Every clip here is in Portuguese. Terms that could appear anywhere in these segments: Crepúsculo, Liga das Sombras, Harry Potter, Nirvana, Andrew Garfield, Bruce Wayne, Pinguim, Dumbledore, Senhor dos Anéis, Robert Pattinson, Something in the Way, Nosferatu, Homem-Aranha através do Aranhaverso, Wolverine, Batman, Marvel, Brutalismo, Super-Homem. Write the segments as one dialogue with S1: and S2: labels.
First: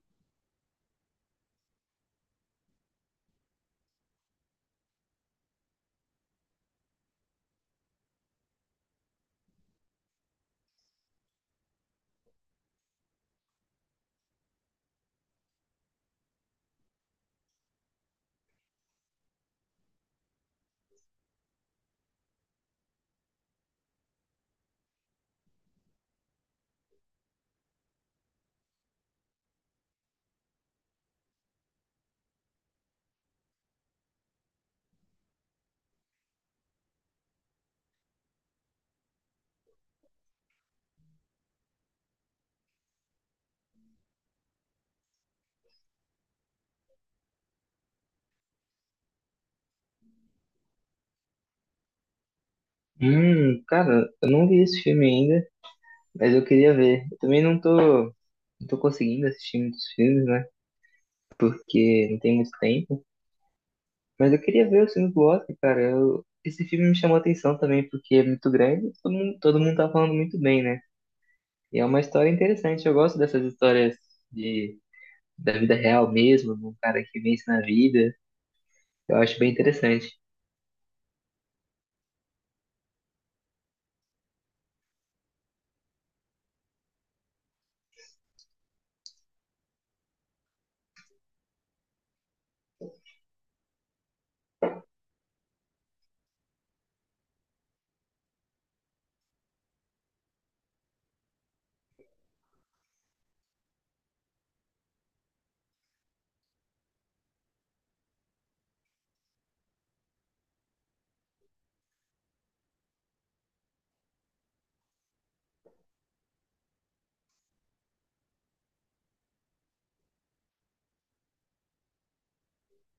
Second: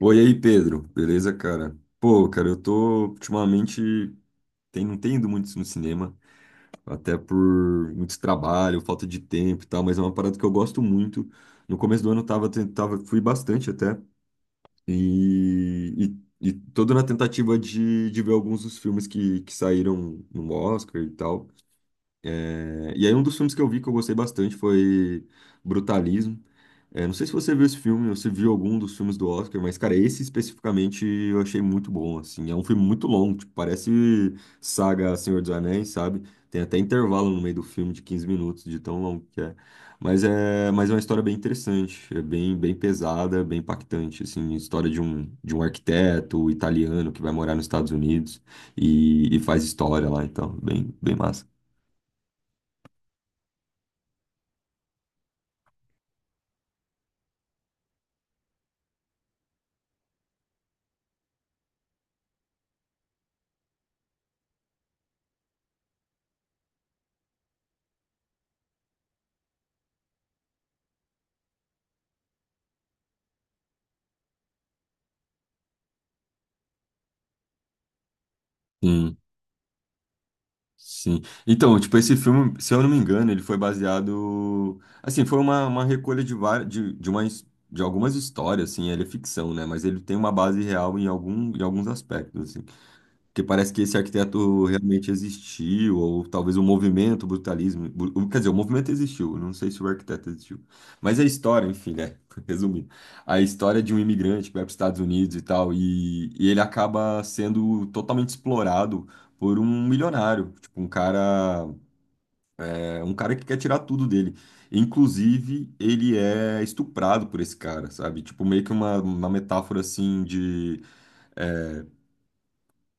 S1: Oi aí, Pedro. Beleza, cara? Pô, cara, eu tô ultimamente não tenho ido muito no cinema, até por muito trabalho, falta de tempo e tal, mas é uma parada que eu gosto muito. No começo do ano eu tava, tava fui bastante até, e, e todo na tentativa de ver alguns dos filmes que saíram no Oscar e tal. E aí um dos filmes que eu vi que eu gostei bastante foi Brutalismo. É, não sei se você viu esse filme ou se viu algum dos filmes do Oscar, mas, cara, esse especificamente eu achei muito bom, assim. É um filme muito longo, tipo, parece saga Senhor dos Anéis, sabe? Tem até intervalo no meio do filme de 15 minutos, de tão longo que é. Mas é uma história bem interessante, é bem, bem pesada, bem impactante, assim. História de um arquiteto italiano que vai morar nos Estados Unidos e faz história lá, então, bem, bem massa.
S2: Cara, eu não vi esse filme ainda, mas eu queria ver. Eu também não tô conseguindo assistir muitos filmes, né? Porque não tem muito tempo. Mas eu queria ver os filmes do Oscar, cara. Esse filme me chamou a atenção também, porque é muito grande e todo mundo tá falando muito bem, né? E é uma história interessante. Eu gosto dessas histórias de, da vida real mesmo, de um cara que vence na vida. Eu acho bem interessante.
S1: Sim. Então, tipo, esse filme, se eu não me engano, ele foi baseado. Assim, foi uma recolha várias, uma, de algumas histórias, assim, ele é ficção, né? Mas ele tem uma base real em alguns aspectos, porque parece que esse arquiteto realmente existiu, ou talvez o movimento, o brutalismo. Quer dizer, o movimento existiu, não sei se o arquiteto existiu. Mas a história, enfim, né? Resumindo, a história de um imigrante que vai para os Estados Unidos e tal, e ele acaba sendo totalmente explorado por um milionário, tipo, um cara, é, um cara que quer tirar tudo dele. Inclusive, ele é estuprado por esse cara, sabe? Tipo, meio que uma metáfora assim de. é,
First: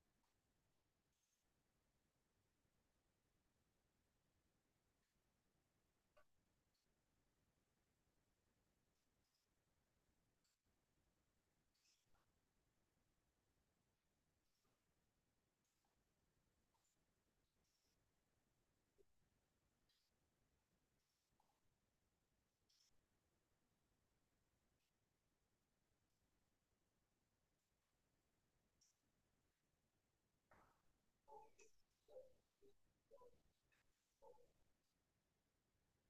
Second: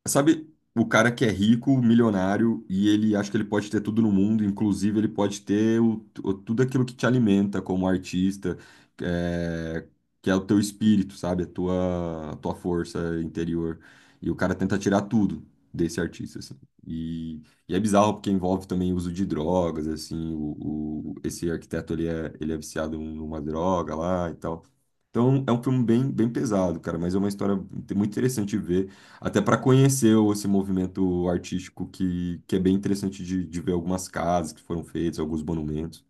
S1: Sabe, o cara que é rico, milionário, e ele acha que ele pode ter tudo no mundo, inclusive ele pode ter tudo aquilo que te alimenta como artista, é, que é o teu espírito, sabe? A tua força interior. E o cara tenta tirar tudo desse artista, assim. E, e é bizarro porque envolve também o uso de drogas, assim, esse arquiteto, ele é viciado numa droga lá e tal. Então, é um filme bem, bem pesado, cara, mas é uma história muito interessante de ver. Até para conhecer esse movimento artístico que é bem interessante de ver algumas casas que foram feitas, alguns monumentos.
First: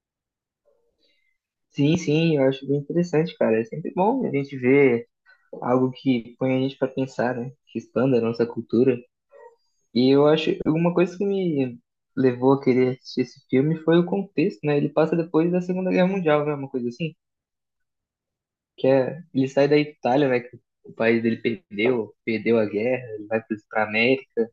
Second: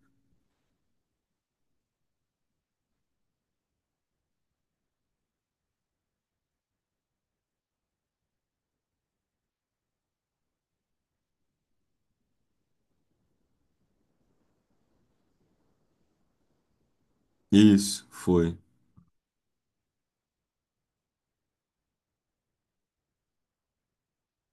S2: Sim, sim, eu acho bem interessante, cara. É sempre bom a gente ver algo que põe a gente para pensar, né? Que expanda a nossa cultura. E eu acho uma coisa que me levou a querer assistir esse filme foi o contexto, né? Ele passa depois da Segunda Guerra Mundial, né? Uma coisa assim,
S1: Isso, foi.
S2: que é ele sai da Itália, né? Que o país dele perdeu a guerra, ele vai para a América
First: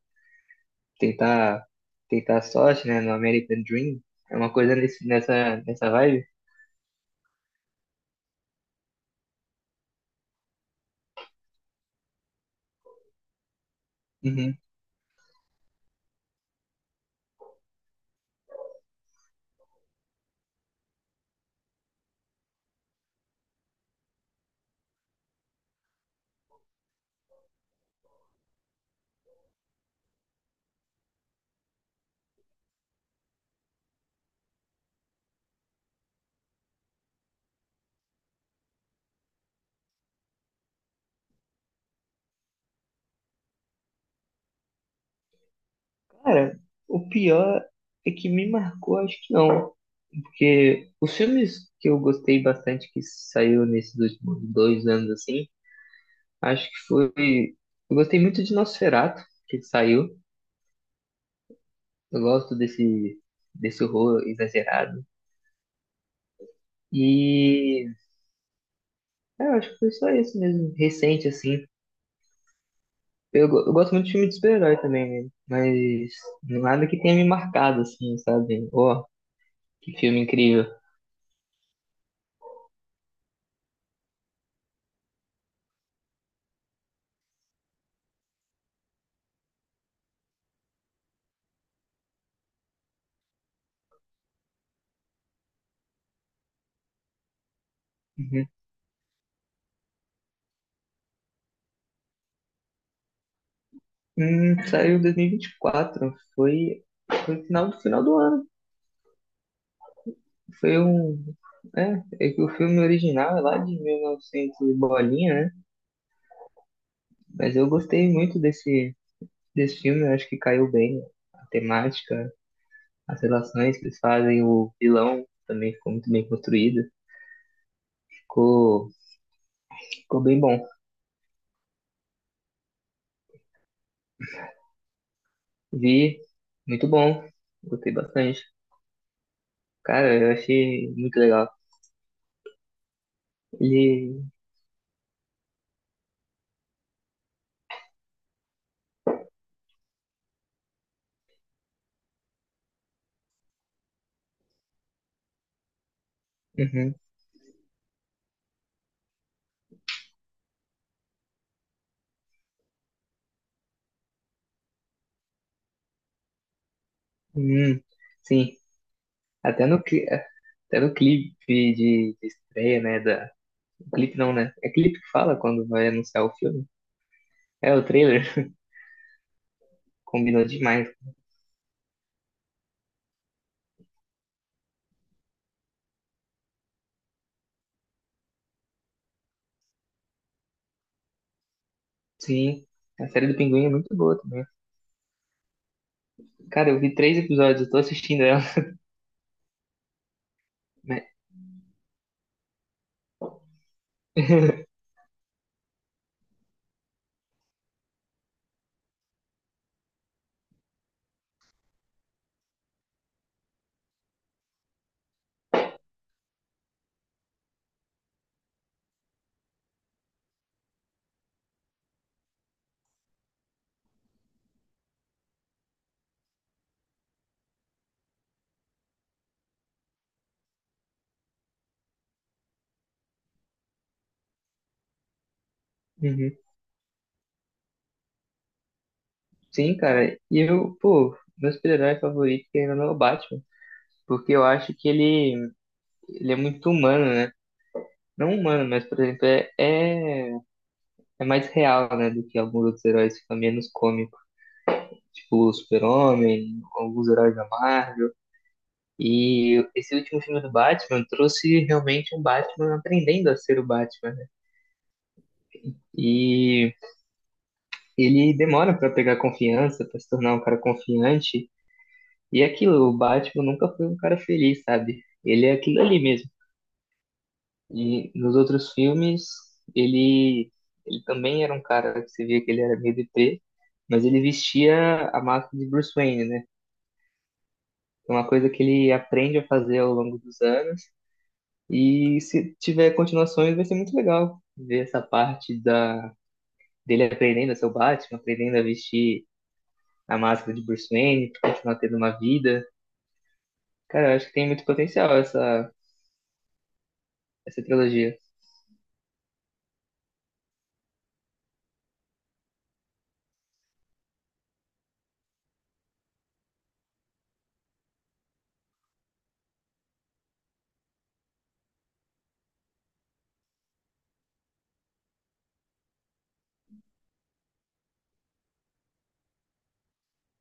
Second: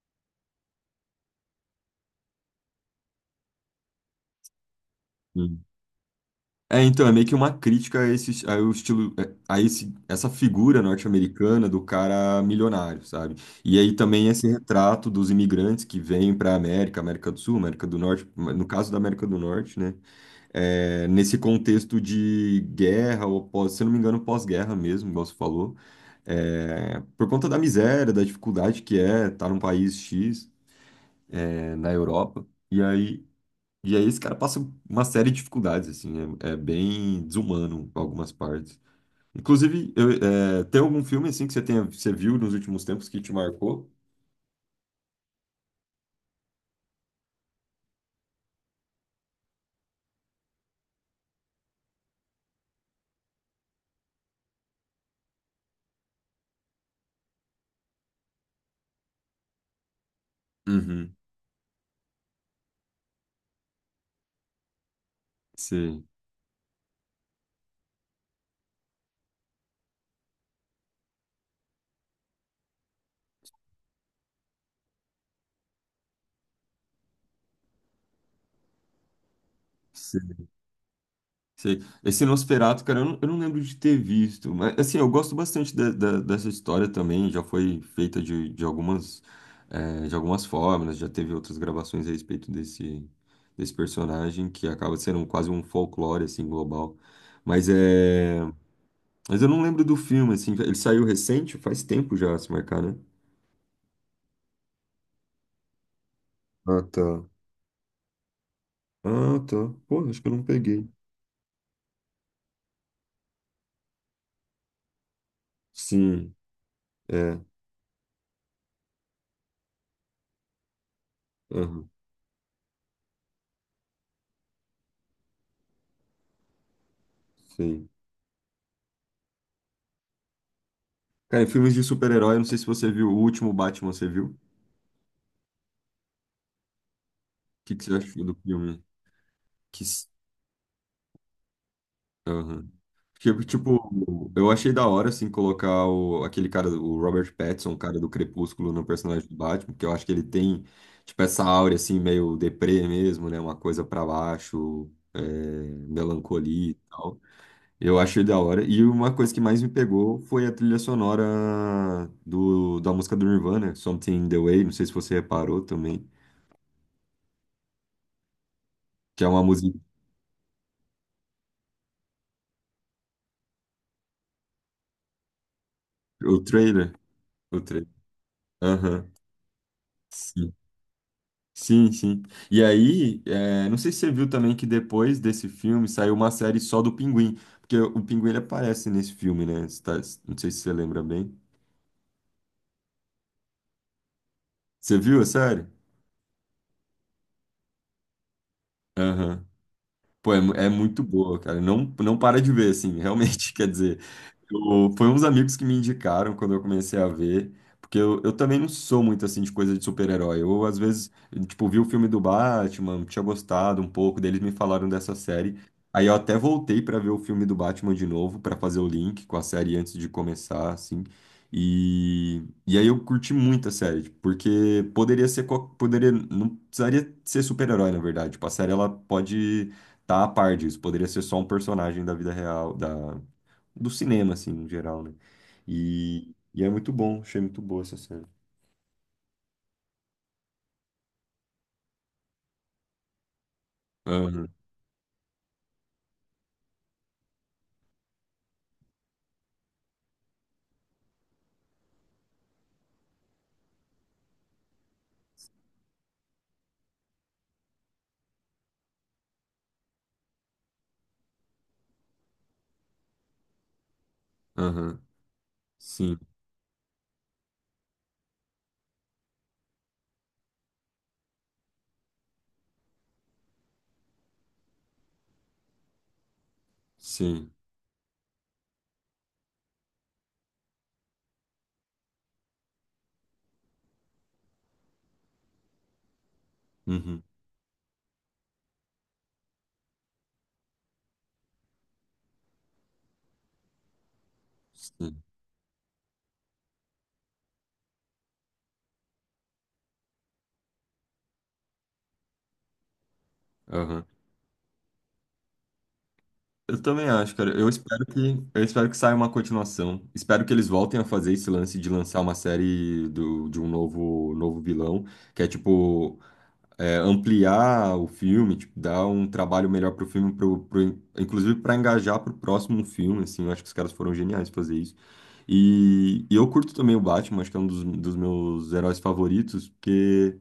S2: tentar tentar a sorte, né? No American Dream, é uma coisa nesse, nessa
S1: Sim.
S2: nessa vibe.
S1: É, então, é meio que uma crítica a esse, a o estilo, a esse, essa figura norte-americana do cara milionário, sabe? E aí também esse
S2: Uhum.
S1: retrato dos imigrantes que vêm para a América, América do Sul, América do Norte, no caso da América do Norte, né? É, nesse contexto de guerra, ou pós, se eu não me engano, pós-guerra mesmo, igual você falou, é, por conta da miséria, da dificuldade que é estar num país X, é, na Europa, e aí esse cara passa uma série de dificuldades, assim, é bem desumano em algumas partes. Inclusive, é, tem algum filme, assim, que você tenha, você viu nos últimos tempos que te marcou?
S2: Cara, o pior é que me marcou, acho que não. Porque os filmes que eu gostei bastante que saiu nesses últimos 2 anos, assim, acho que foi. Eu gostei muito de Nosferatu, que saiu.
S1: Uhum,
S2: Eu gosto desse horror exagerado.
S1: sim.
S2: E eu acho que foi só esse mesmo, recente, assim. Eu gosto muito de filme de super-herói também, né? Mas nada que tenha me marcado, assim, sabe? Ó, que filme incrível.
S1: Sei. Esse Nosferatu, cara, eu não lembro de ter visto, mas assim, eu gosto bastante dessa história também, já foi feita de algumas, de algumas formas, já teve outras gravações a respeito desse, desse personagem, que acaba sendo um, quase um folclore, assim, global. Mas é... Mas eu não lembro do filme, assim, ele saiu recente, faz tempo já, se marcar, né?
S2: Saiu em 2024.
S1: Ah,
S2: Foi,
S1: tá.
S2: foi no final do ano.
S1: Ah, tá. Pô, acho que eu não
S2: Foi
S1: peguei.
S2: um. É que o filme original é lá de 1900 e novecentos e bolinha, né?
S1: Sim, é.
S2: Mas eu gostei muito desse filme. Eu acho que caiu bem a
S1: Aham,
S2: temática, as relações que eles fazem. O vilão também ficou muito bem construído.
S1: sim.
S2: Ficou, ficou bem bom.
S1: Cara, em filmes de super-herói, eu não sei se você viu o último Batman, você viu?
S2: Vi, muito bom.
S1: Que você
S2: Gostei
S1: achou do
S2: bastante.
S1: filme? Que... s-
S2: Cara, eu achei muito legal.
S1: aham. Porque, tipo,
S2: Ele.
S1: eu achei da hora, assim, colocar o, aquele cara, o Robert Pattinson, o cara do Crepúsculo, no personagem do Batman, porque eu acho que ele tem, tipo, essa áurea, assim, meio deprê mesmo, né? Uma coisa pra baixo, é, melancolia e
S2: Uhum.
S1: tal. Eu achei da hora. E uma coisa que mais me pegou foi a trilha sonora da música do Nirvana, Something in the Way, não sei se você reparou também,
S2: Hum, sim.
S1: que é uma
S2: Até
S1: música...
S2: no, cli- é, até no clipe de estreia, né? Clipe não, né? É clipe que fala quando vai anunciar o
S1: O
S2: filme.
S1: trailer... O
S2: É, o
S1: trailer...
S2: trailer
S1: Aham.
S2: combinou
S1: Sim.
S2: demais.
S1: Sim, sim. E aí, é, não sei se você viu também que depois desse filme saiu uma série só do Pinguim, porque o Pinguim ele aparece nesse filme, né? Não sei se você lembra bem.
S2: Sim, a série do Pinguim é muito boa também.
S1: Você viu a série?
S2: Cara, eu vi três episódios, eu tô assistindo ela.
S1: Aham. Pô, é, é muito
S2: Né?
S1: boa, cara. Não para de ver, assim, realmente, quer dizer. Foi uns amigos que me indicaram quando eu comecei a ver, porque eu também não sou muito assim de coisa de super-herói. Eu, às vezes, tipo, vi o filme do Batman, tinha gostado um pouco, deles me falaram dessa série. Aí eu até voltei pra ver o filme do Batman de novo, pra fazer o link com a série antes de começar, assim. E aí eu curti muito a série, tipo, porque poderia ser, poderia, não precisaria ser super-herói, na verdade. Tipo, a série ela pode tá a par disso. Poderia ser só um personagem da vida real, do cinema, assim, no geral, né?
S2: Uhum.
S1: E é muito bom, achei muito boa essa série.
S2: Sim, cara. E eu, pô, meu super-herói favorito ainda não é o Batman. Porque eu
S1: Aham,
S2: acho que ele é muito humano, né? Não humano, mas, por exemplo, é mais real, né? Do que alguns outros heróis, fica menos cômico. Tipo o Super-Homem, alguns heróis da Marvel. E esse último filme do Batman trouxe realmente um Batman aprendendo a ser o Batman, né?
S1: aham, sim,
S2: E ele demora para pegar confiança, para se tornar um cara confiante. E é aquilo, o Batman nunca foi um cara feliz, sabe? Ele é aquilo ali mesmo.
S1: sim,
S2: E nos outros filmes, ele, ele também era um cara que você via que ele era meio deprê, mas ele vestia a máscara de Bruce Wayne, né?
S1: uhum,
S2: É uma coisa que ele aprende a fazer ao longo dos anos. E se tiver continuações, vai ser muito legal ver essa
S1: sim,
S2: parte da dele aprendendo a ser o Batman, aprendendo a vestir a máscara de Bruce Wayne, pra continuar tendo uma vida.
S1: aham.
S2: Cara, eu acho que tem muito potencial essa,
S1: Eu também acho, cara.
S2: essa trilogia.
S1: Eu espero que saia uma continuação. Espero que eles voltem a fazer esse lance de lançar uma série do, de um novo, novo vilão, que é tipo é, ampliar o filme, tipo, dar um trabalho melhor pro filme, inclusive para engajar pro próximo filme, assim. Eu acho que os caras foram geniais fazer isso. E eu curto também o Batman, acho que é um dos meus heróis favoritos, porque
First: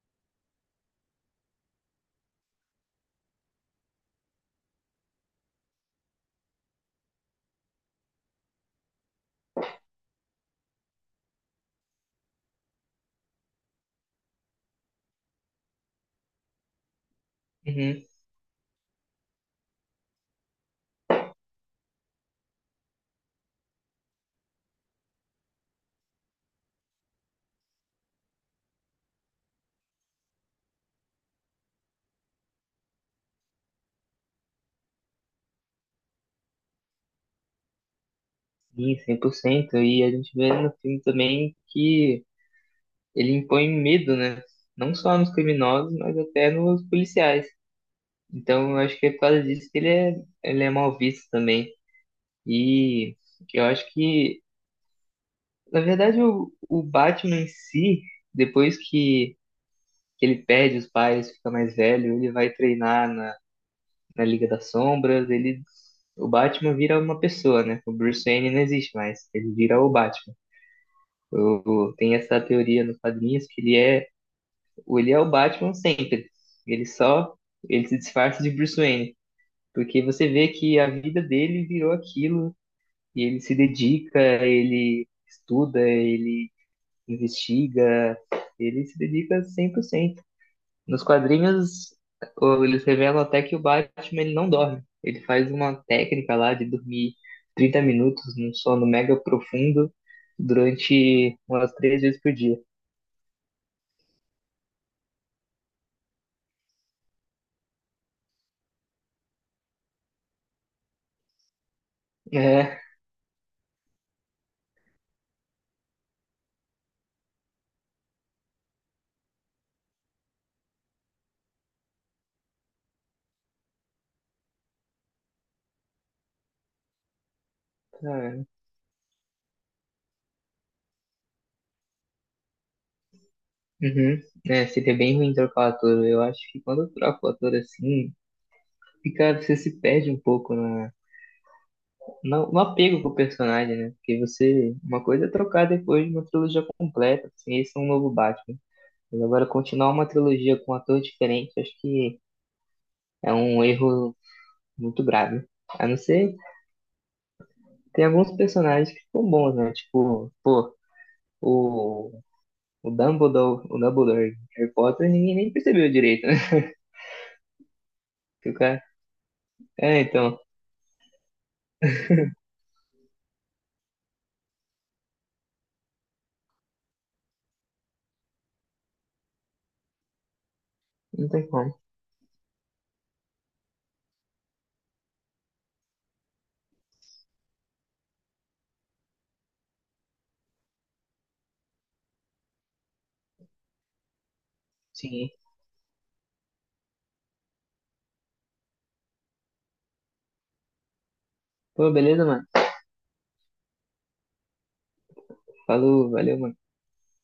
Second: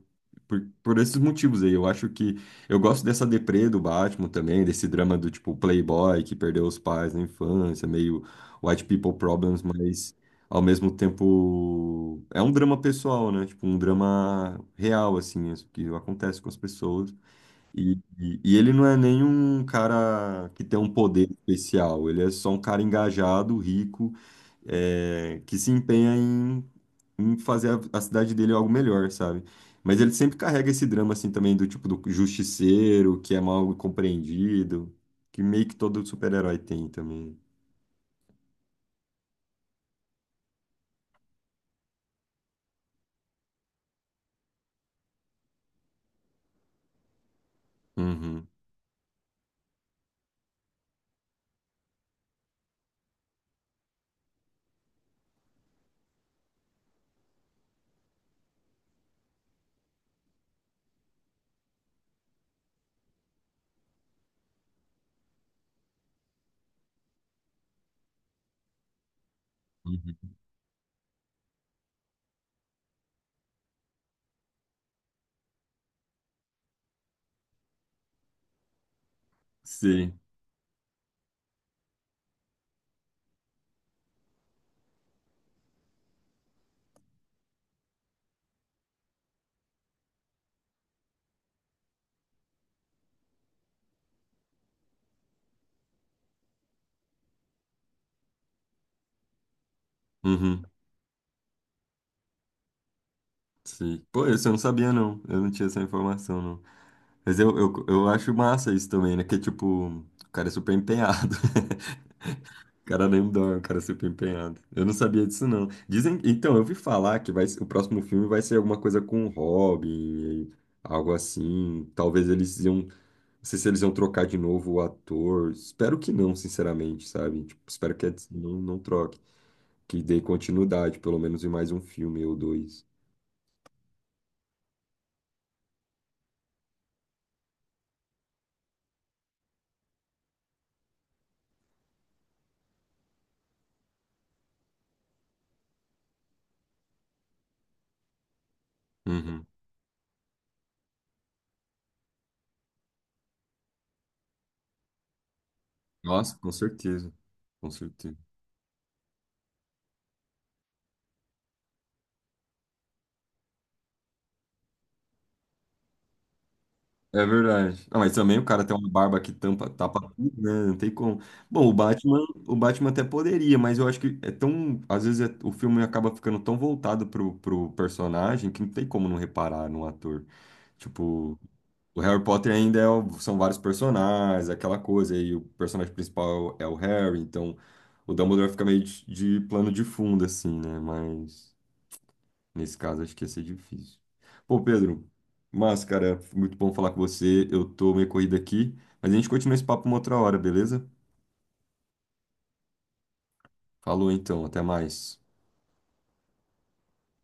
S1: por esses motivos aí. Eu acho que eu gosto dessa deprê do Batman também, desse drama do tipo playboy que perdeu os pais na infância, meio white people problems, mas ao mesmo tempo é um drama pessoal, né? Tipo, um drama real, assim, isso que acontece com as pessoas.
S2: Uhum.
S1: E ele não é nenhum cara que tem um poder especial, ele é só um cara engajado, rico, é, que se empenha em fazer a cidade dele algo melhor, sabe? Mas ele sempre carrega esse drama, assim, também do tipo do justiceiro, que é mal compreendido, que meio que todo super-herói tem também.
S2: Sim, 100%. E a gente vê no filme também que ele impõe medo, né? Não só nos criminosos, mas até nos policiais.
S1: Uhum,
S2: Então, eu acho que é por causa disso que ele é mal visto também. E eu acho que, na verdade, o Batman em si, depois que ele perde os pais, fica mais velho, ele vai treinar na, na, Liga das Sombras, o Batman vira uma pessoa, né? O Bruce Wayne não existe mais, ele vira o Batman.
S1: uhum.
S2: O- Tem essa teoria nos quadrinhos que ele é o Batman sempre. Ele só, Ele se disfarça de Bruce Wayne, porque
S1: Sim,
S2: você vê que a vida dele virou aquilo, e ele se dedica, ele estuda, ele investiga, ele se dedica 100%. Nos quadrinhos, eles revelam até que o Batman ele não dorme. Ele faz uma técnica lá de dormir 30 minutos num sono mega profundo
S1: uhum,
S2: durante umas 3 vezes por dia.
S1: sim. Pô, isso eu não sabia, não. Eu não tinha essa informação, não. Mas eu acho massa isso também, né? Que, tipo, o cara é super empenhado.
S2: É,
S1: O cara nem dorme, o cara é super empenhado. Eu não sabia disso, não. Dizem... Então, eu vi falar que vai... o próximo filme vai ser alguma coisa com o Robin, algo assim. Talvez eles iam... Não sei se eles iam trocar de novo o ator. Espero que não, sinceramente, sabe? Tipo, espero que a Disney
S2: cara.
S1: não troque. Que dê continuidade, pelo menos em mais um filme ou dois.
S2: Uhum. É, seria bem ruim trocar o ator. Eu acho que quando eu troco o ator assim, você se perde um pouco no apego com o personagem, né? Porque uma coisa é trocar depois de uma trilogia completa, assim, esse é um novo Batman. Mas agora
S1: Uhum.
S2: continuar uma trilogia com um ator diferente, acho que é um erro muito grave. A não ser
S1: Nossa, com certeza. Com
S2: Tem
S1: certeza.
S2: alguns personagens que ficam bons, né? Tipo, pô, o, o Dumbledore, o Dumbledore de Harry Potter, ninguém nem percebeu direito, né?
S1: É verdade. Ah, mas também o
S2: Que o
S1: cara tem
S2: cara-
S1: uma barba que tampa,
S2: É,
S1: tapa
S2: então,
S1: tudo, né? Não tem como. Bom, o Batman até poderia, mas eu acho que é tão. Às vezes o filme acaba ficando tão voltado pro, personagem que não tem como não reparar no ator.
S2: não
S1: Tipo,
S2: tem como.
S1: o Harry Potter ainda é são vários personagens, aquela coisa, e o personagem principal é o Harry, então o Dumbledore fica meio de plano de fundo, assim, né? Mas. Nesse caso, acho que ia ser difícil. Pô, Pedro,
S2: Sim.
S1: mas, cara, foi muito bom falar com você. Eu tô meio corrido aqui, mas a gente continua esse papo uma outra hora, beleza?
S2: Pô, beleza, mano.
S1: Falou então, até mais.
S2: Falou, valeu, mano.